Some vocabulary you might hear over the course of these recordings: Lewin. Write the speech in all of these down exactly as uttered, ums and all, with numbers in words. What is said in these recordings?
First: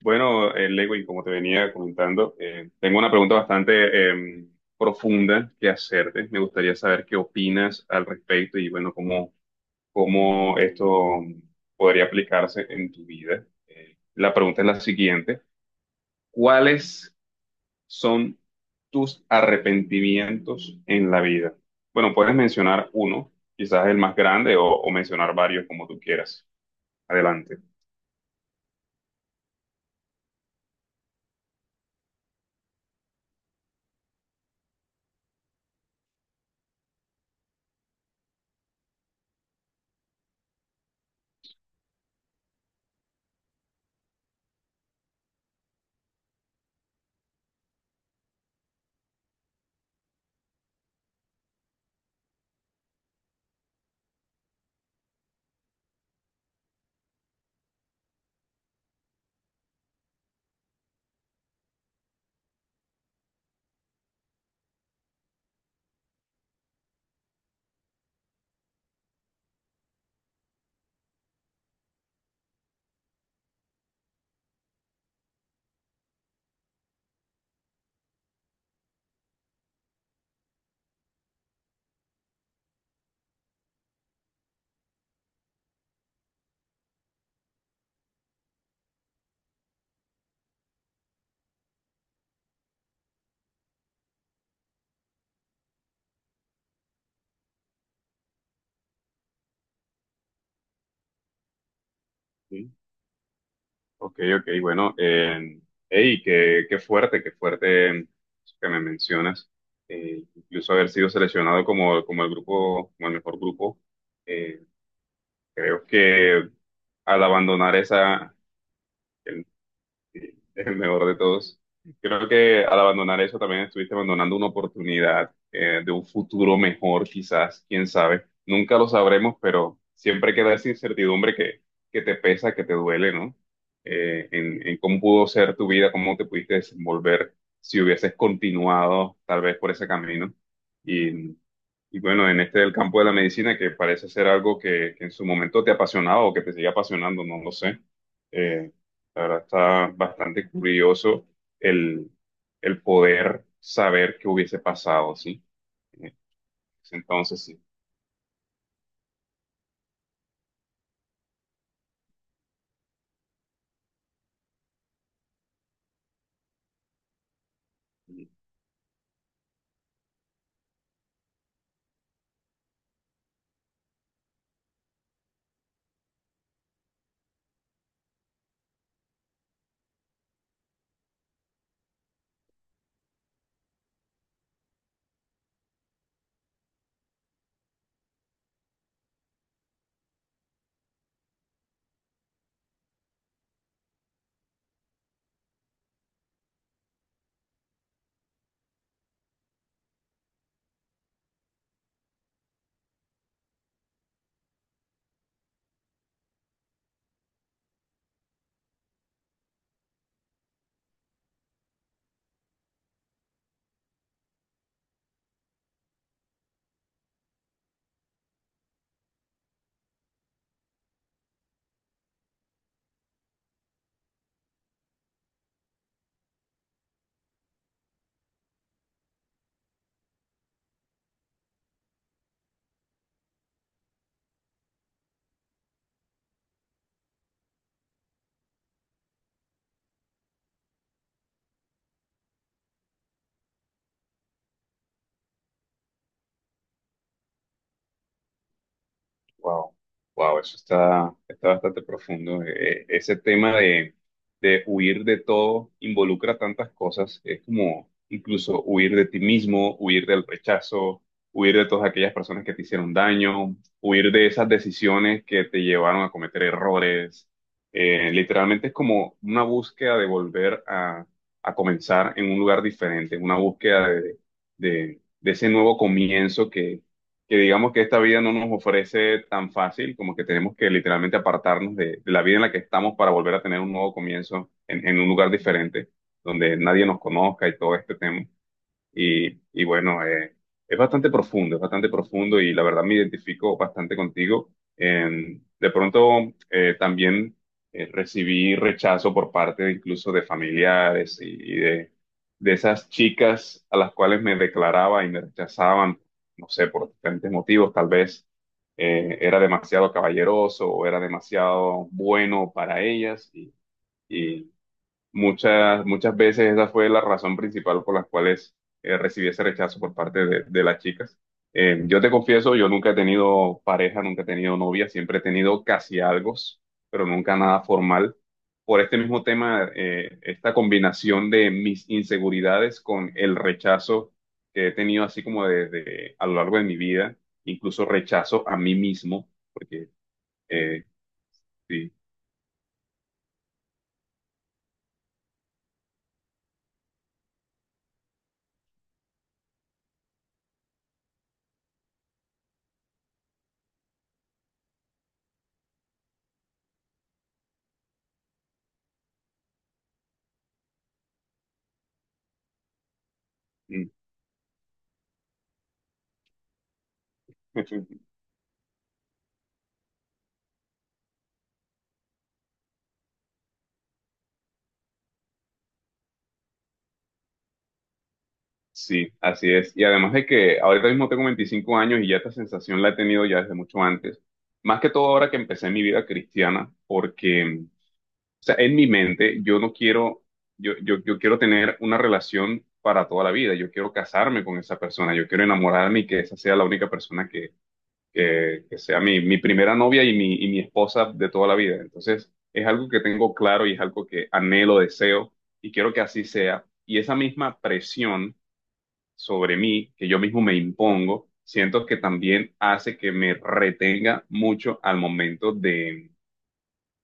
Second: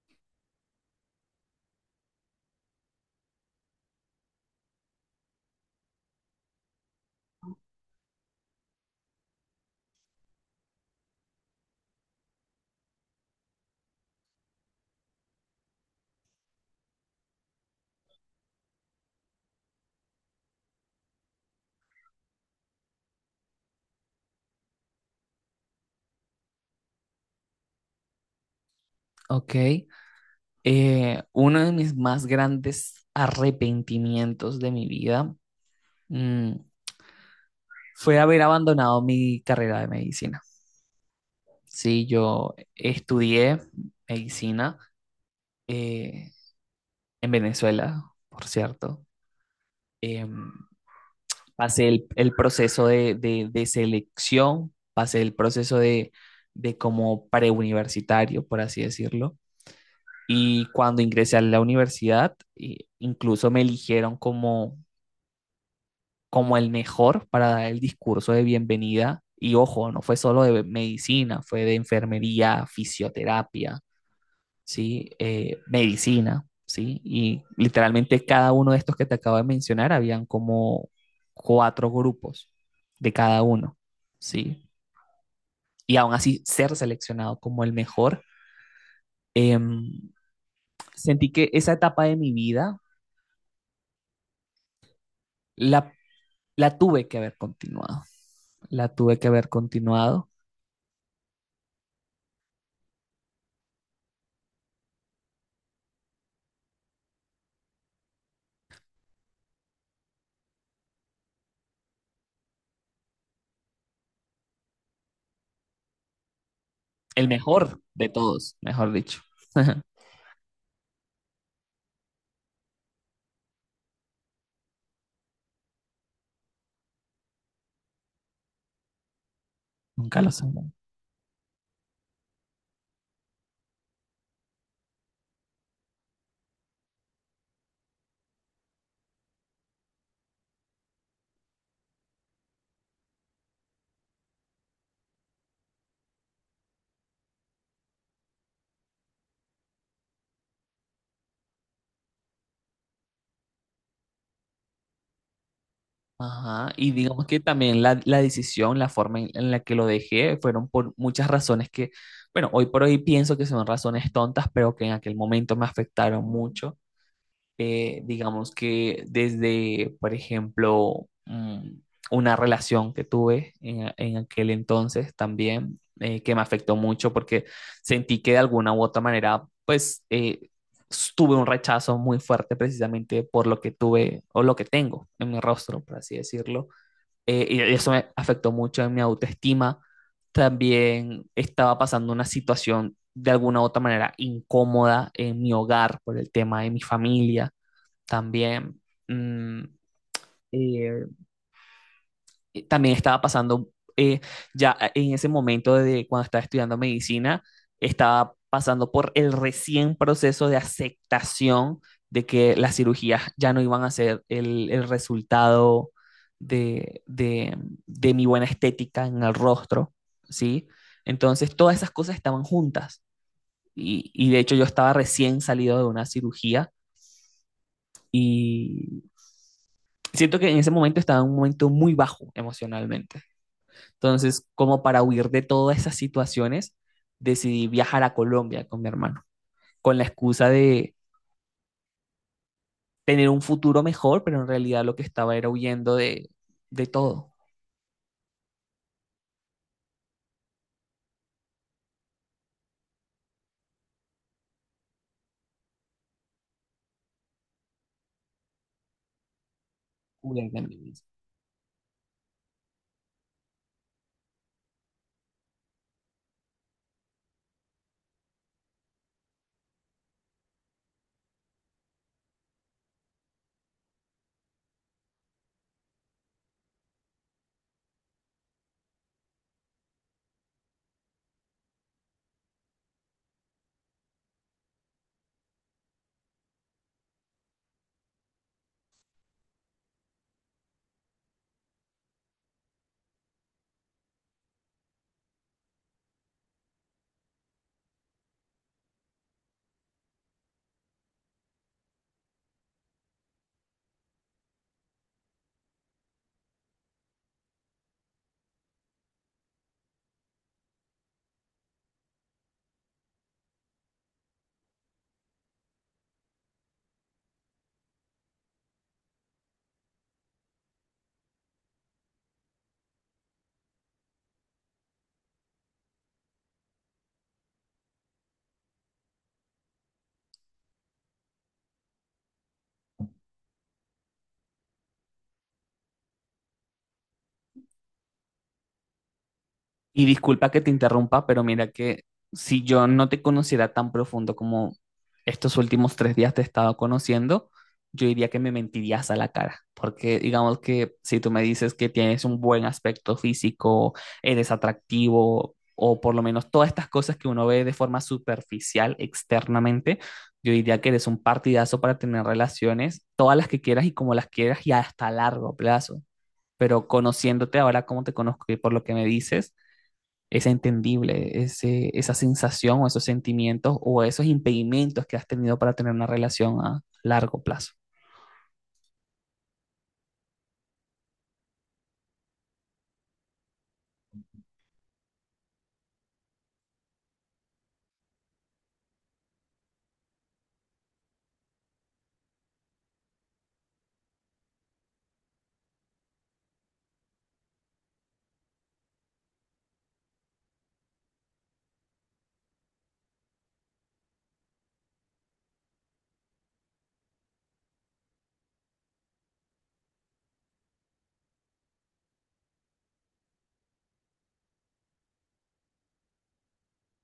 Bueno, eh, Lewin, como te venía comentando, eh, tengo una pregunta bastante eh, profunda que hacerte. Me gustaría saber qué opinas al respecto y, bueno, cómo, cómo esto podría aplicarse en tu vida. Eh, la pregunta es la siguiente. ¿Cuáles son tus arrepentimientos en la vida? Bueno, puedes mencionar uno, quizás el más grande, o, o mencionar varios como tú quieras. Adelante. Ok, eh, uno de mis más grandes arrepentimientos de mi vida mm, fue haber abandonado mi carrera de medicina. Sí, yo estudié medicina eh, en Venezuela, por cierto. Em, pasé el, el proceso de, de- de selección, pasé el proceso de, de como preuniversitario, por así decirlo. Y cuando ingresé a la universidad, eh, incluso me eligieron como como el mejor para dar el discurso de bienvenida. Y ojo, no fue solo de medicina, fue de enfermería, fisioterapia, ¿sí? ¿Eh, medicina, sí? Y literalmente cada uno de estos que te acabo de mencionar, habían como cuatro grupos de cada uno, ¿sí? Y aún así ser seleccionado como el mejor, eh, sentí que esa etapa de mi vida la, la tuve que haber continuado, la tuve que haber continuado. Ok, ok, bueno, eh, hey, qué, qué fuerte, qué fuerte eso que me mencionas. Eh, incluso haber sido seleccionado como, como el grupo, como el mejor grupo. Eh, creo que al El abandonar mejor de esa, todos, mejor dicho. sí, el mejor de todos. Creo que al abandonar eso también estuviste abandonando una oportunidad eh, de un futuro mejor, quizás, quién sabe. Nunca lo sabremos, pero Nunca lo siempre queda esa sabrán. incertidumbre que, que te pesa, que te duele, ¿no? Eh, en, en cómo pudo ser tu vida, cómo te pudiste desenvolver si hubieses continuado tal vez por ese camino. Y, y bueno, en este del campo de la medicina, que parece ser algo que, que en su momento te apasionaba o que te sigue apasionando, no lo sé. eh, la verdad está bastante curioso el, el poder saber qué hubiese pasado, ¿sí? En Ajá, y ese digamos que entonces, sí. también la, la decisión, la forma en, en la que lo dejé, fueron por muchas razones que, bueno, hoy por hoy pienso que son razones tontas, pero que en aquel momento me afectaron mucho. Eh, digamos que desde, por ejemplo, mm, una relación que tuve en, a- en aquel entonces también, eh, que me afectó mucho porque sentí que de alguna u otra manera, pues, eh, s- tuve un rechazo muy fuerte precisamente por lo que tuve o lo que tengo en mi rostro, por así decirlo. Eh, y eso me afectó mucho en mi autoestima. También estaba pasando una situación de alguna u otra manera incómoda en mi hogar por el tema de mi familia también. mm, eh, y también estaba pasando, eh, ya en ese momento de cuando estaba estudiando medicina, estaba pasando por el recién proceso de aceptación de que las cirugías ya no iban a ser el, el resultado de, de, de mi buena estética en el rostro, ¿sí? Entonces todas esas cosas estaban juntas y, y de hecho yo estaba recién salido de una cirugía y, siento que en ese momento estaba en un momento muy bajo emocionalmente. Entonces, como para huir de todas esas situaciones, decidí viajar a Colombia con mi hermano, con la excusa de tener un futuro mejor, pero en realidad lo que estaba era huyendo de, de todo. Wow, wow, eso está, está bastante profundo. Eh, ese tema de, de huir de todo involucra tantas cosas. Es como incluso huir de ti mismo, huir del Huyendo de mí rechazo, mismo. huir de todas aquellas personas que te hicieron daño, huir de esas decisiones que te llevaron a cometer errores. Eh, literalmente es como una búsqueda de volver a, a comenzar en un lugar diferente, una búsqueda de, de, de ese nuevo comienzo que digamos que esta vida no nos ofrece tan fácil, como que tenemos que literalmente apartarnos de, de la vida en la que estamos para volver a tener un nuevo comienzo en, en un lugar diferente, donde nadie nos conozca y todo este tema. Y, y bueno, eh, es bastante profundo, es bastante profundo y la verdad me identifico bastante contigo. En- de pronto eh, también eh, recibí rechazo por parte incluso de familiares y, y de, de esas chicas a las cuales me declaraba y me rechazaban, no sé, por diferentes motivos, tal vez eh, era demasiado caballeroso o era demasiado bueno para ellas y, Muchas, muchas veces esa fue la razón principal por las cuales eh, recibí ese rechazo por parte de, de las chicas. Eh, yo te confieso, yo nunca he tenido pareja, nunca he tenido novia, siempre he tenido casi algo, pero nunca nada formal. Por este mismo tema, eh, esta combinación de mis inseguridades con el rechazo que he tenido así como de, de- a lo largo de mi vida, incluso rechazo a mí mismo, porque Y disculpa que te eh, interrumpa, pero mira sí, que si yo no te conociera tan profundo como estos últimos tres días te he estado conociendo, yo diría que me mentirías a la cara, porque digamos que si tú me dices que tienes un buen aspecto físico, eres atractivo, o por lo menos todas estas cosas que uno ve de forma superficial externamente, yo diría que eres un partidazo para tener relaciones, todas las que quieras mm. y como las quieras y hasta a largo plazo. Pero conociéndote ahora como te conozco y por lo que me dices, es entendible ese, esa sensación o esos sentimientos o esos impedimentos que has tenido para tener una relación a largo plazo, Sí, así es. Y además de que ahorita mismo tengo veinticinco años y ya esta sensación la he tenido ya desde mucho antes. Más que todo ahora que empecé mi vida cristiana, porque, o sea, en mi mente yo no quiero, yo, yo, yo quiero tener una relación para toda la vida. Yo quiero casarme con esa persona. Yo quiero enamorarme y que esa sea la única persona que, que, que sea mi, mi primera novia y mi, y mi esposa de toda la vida. Entonces, es algo que tengo claro y es algo que anhelo, deseo y quiero que así sea. Y esa misma presión sobre mí, que yo mismo me impongo, siento que también hace que me retenga mucho al momento de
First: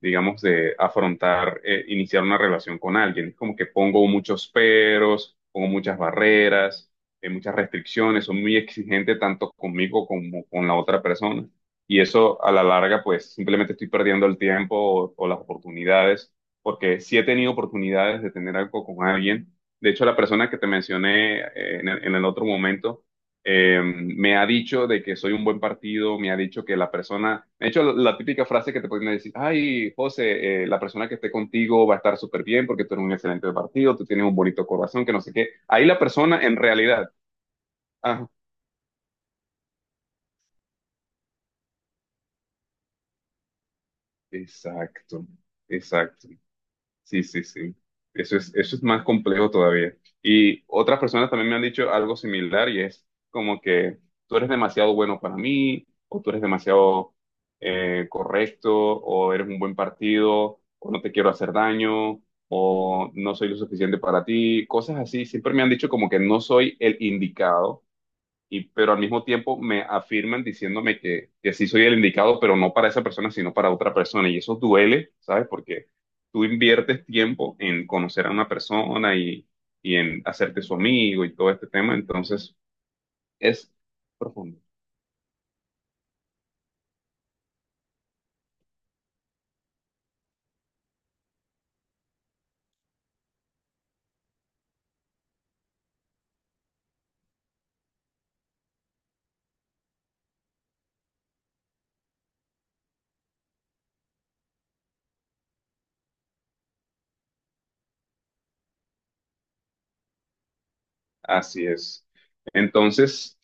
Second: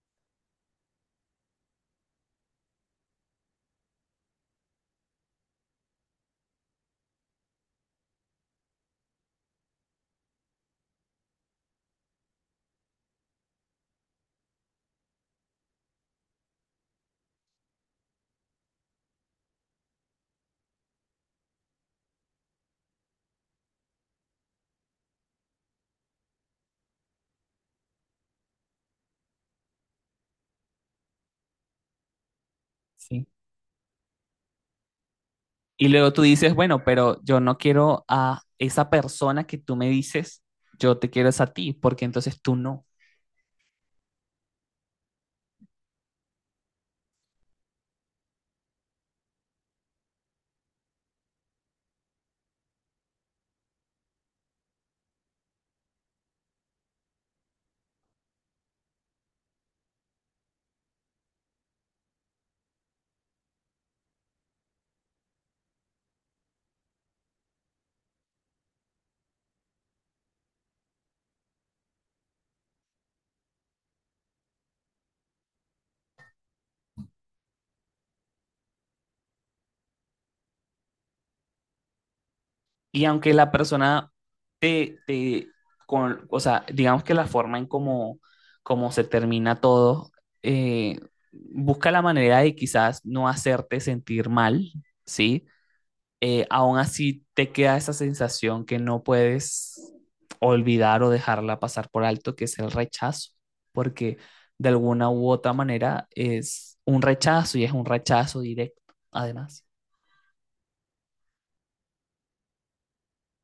digamos, de afrontar, eh, iniciar una relación con alguien. Es como que pongo muchos peros, pongo muchas barreras, eh, muchas restricciones, soy muy exigente tanto conmigo como con la otra persona. Y eso a la larga, pues simplemente estoy perdiendo el tiempo o, o las oportunidades, porque sí he tenido oportunidades de tener algo con alguien. De hecho, la persona que te mencioné eh, en el en el otro momento, eh, me ha dicho de que soy un buen partido, me ha dicho que la persona, de hecho la, la típica frase que te pueden decir, ay, José, eh, la persona que esté contigo va a estar súper bien porque tú eres un ¿sí? excelente partido, tú tienes un bonito corazón, que no sé qué. Ahí Y la luego tú persona dices, en bueno, realidad, pero yo no quiero ah, a esa persona que tú me dices, yo te quiero es a ti, porque entonces tú no. exacto, exacto. Sí, sí, sí. Eso es, eso es más complejo todavía. Y otras personas también me han dicho algo similar y es como que tú eres demasiado bueno para mí, o tú eres demasiado eh, correcto, o eres un buen partido, o no te quiero hacer daño, o no soy lo suficiente para ti, cosas así. Siempre me han dicho como que no soy el indicado y, pero al mismo tiempo me afirman diciéndome que, que sí soy el indicado, pero no para esa persona, sino para otra persona. Y eso duele, ¿sabes? Porque tú inviertes tiempo en conocer a una persona y, y en hacerte su amigo y todo este tema. Entonces, Y aunque la es persona profundo. te, te con, o sea, digamos que la forma en cómo, cómo se termina todo, eh, busca la manera de quizás no hacerte sentir mal, ¿sí? Eh, aún así te queda esa sensación que no puedes olvidar o dejarla pasar por alto, que es el rechazo, porque de alguna u otra manera es un rechazo y es un rechazo directo, además. Así es. Entonces,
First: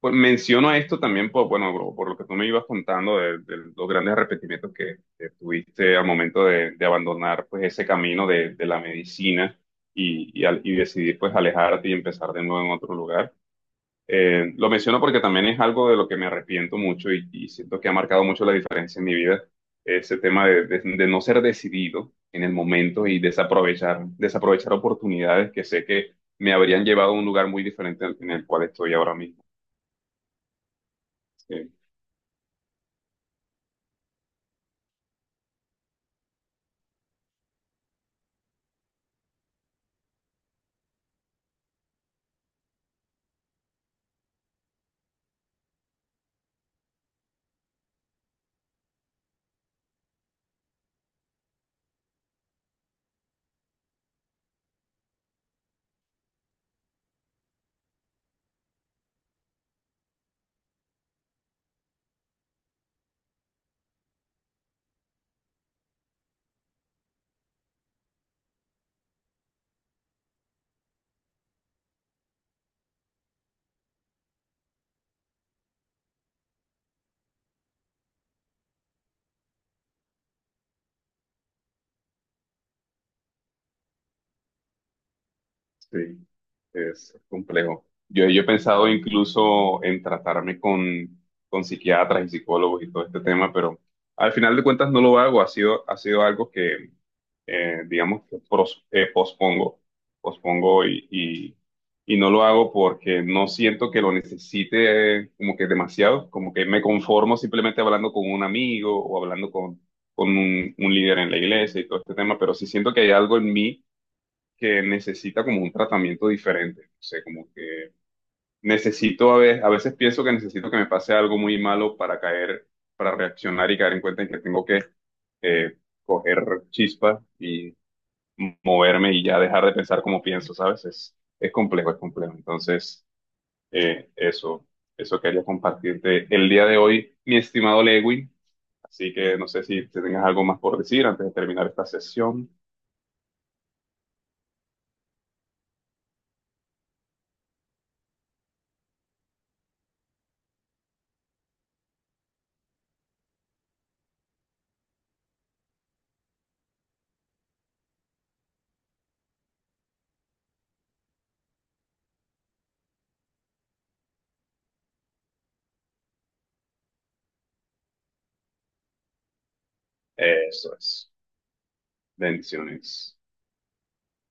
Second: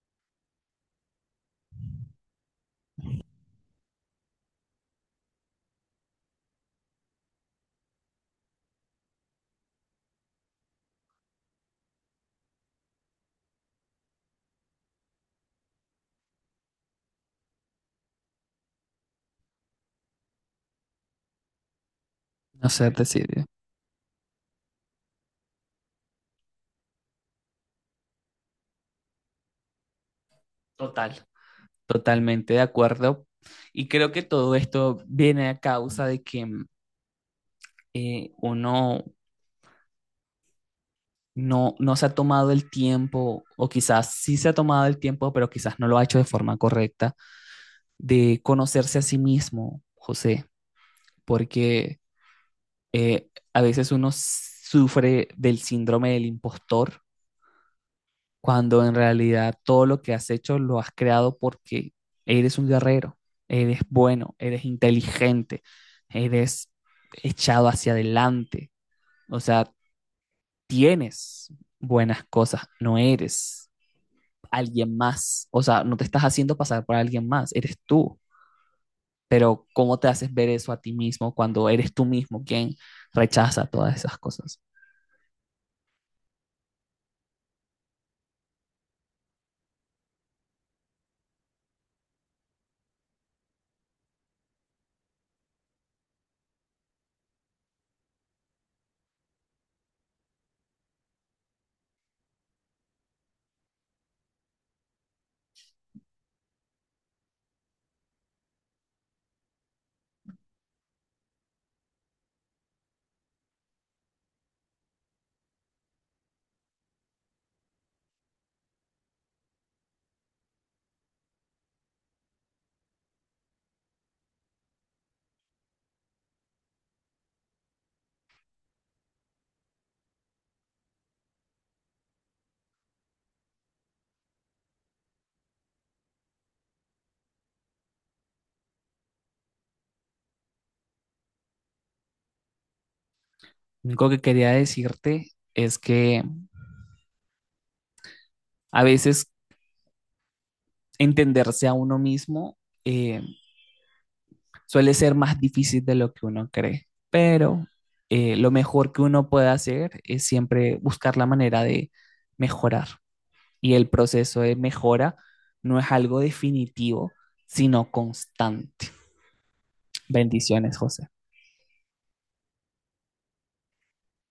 pues menciono esto también por, bueno, bro, por lo que tú me ibas contando de, de los grandes arrepentimientos que, que tuviste al momento de, de abandonar pues ese camino de, de la medicina y, y al- y decidir pues alejarte y empezar de nuevo en otro lugar. Eh, lo menciono porque también es algo de lo que me arrepiento mucho y, y siento que ha marcado mucho la diferencia en mi vida, ese tema de, de- de no ser decidido en el No sé, momento y decidio. desaprovechar, desaprovechar oportunidades que sé que me habrían llevado a un lugar muy diferente al- en el cual estoy ahora mismo. Total, Sí, totalmente de acuerdo. Y creo que todo esto viene a causa de que mm, eh, uno no, no se ha tomado el tiempo, o quizás sí se ha tomado el tiempo, pero quizás no lo ha hecho de forma correcta de conocerse a sí mismo, José, porque eh, a veces uno sufre del síndrome del impostor cuando en realidad todo lo que has hecho lo has creado porque eres un guerrero, eres bueno, eres inteligente, eres echado hacia adelante, o sea, tienes buenas cosas, no eres alguien más, o sea, no te estás haciendo pasar por alguien más, eres tú. Pero, ¿cómo te haces ver eso a ti mismo cuando eres tú mismo quien rechaza todas esas cosas? sí, es complejo. Yo, yo he pensado incluso en tratarme con, con psiquiatras y psicólogos y todo este tema, pero al final de cuentas no lo hago, ha sido, ha sido algo que eh, digamos que pros- eh, pospongo, pospongo y, y, y no lo hago porque no siento que lo necesite eh, como que demasiado, como que me conformo simplemente hablando con un amigo o hablando con, con un, un líder en la iglesia y todo este tema, pero sí siento que hay algo en mí que necesita como un tratamiento diferente, o sea, como que necesito a veces, a veces pienso que necesito que me pase algo muy malo para caer, para reaccionar y caer en cuenta en que tengo que... eh, coger chispa y moverme y ya dejar de pensar como pienso, ¿sabes? Es, es complejo, es complejo. Entonces, eh, eso, eso quería compartirte el día de hoy, mi estimado Lewin. Así que no sé si te tengas algo más por decir antes de terminar esta sesión. Lo único que quería decirte es que a veces entenderse a uno mismo eh, suele ser más difícil de lo que uno cree, pero eh, lo mejor que uno puede hacer es siempre buscar la manera de mejorar. Y el proceso de mejora no es algo definitivo, sino constante. Eso Bendiciones, José. es. Bendiciones.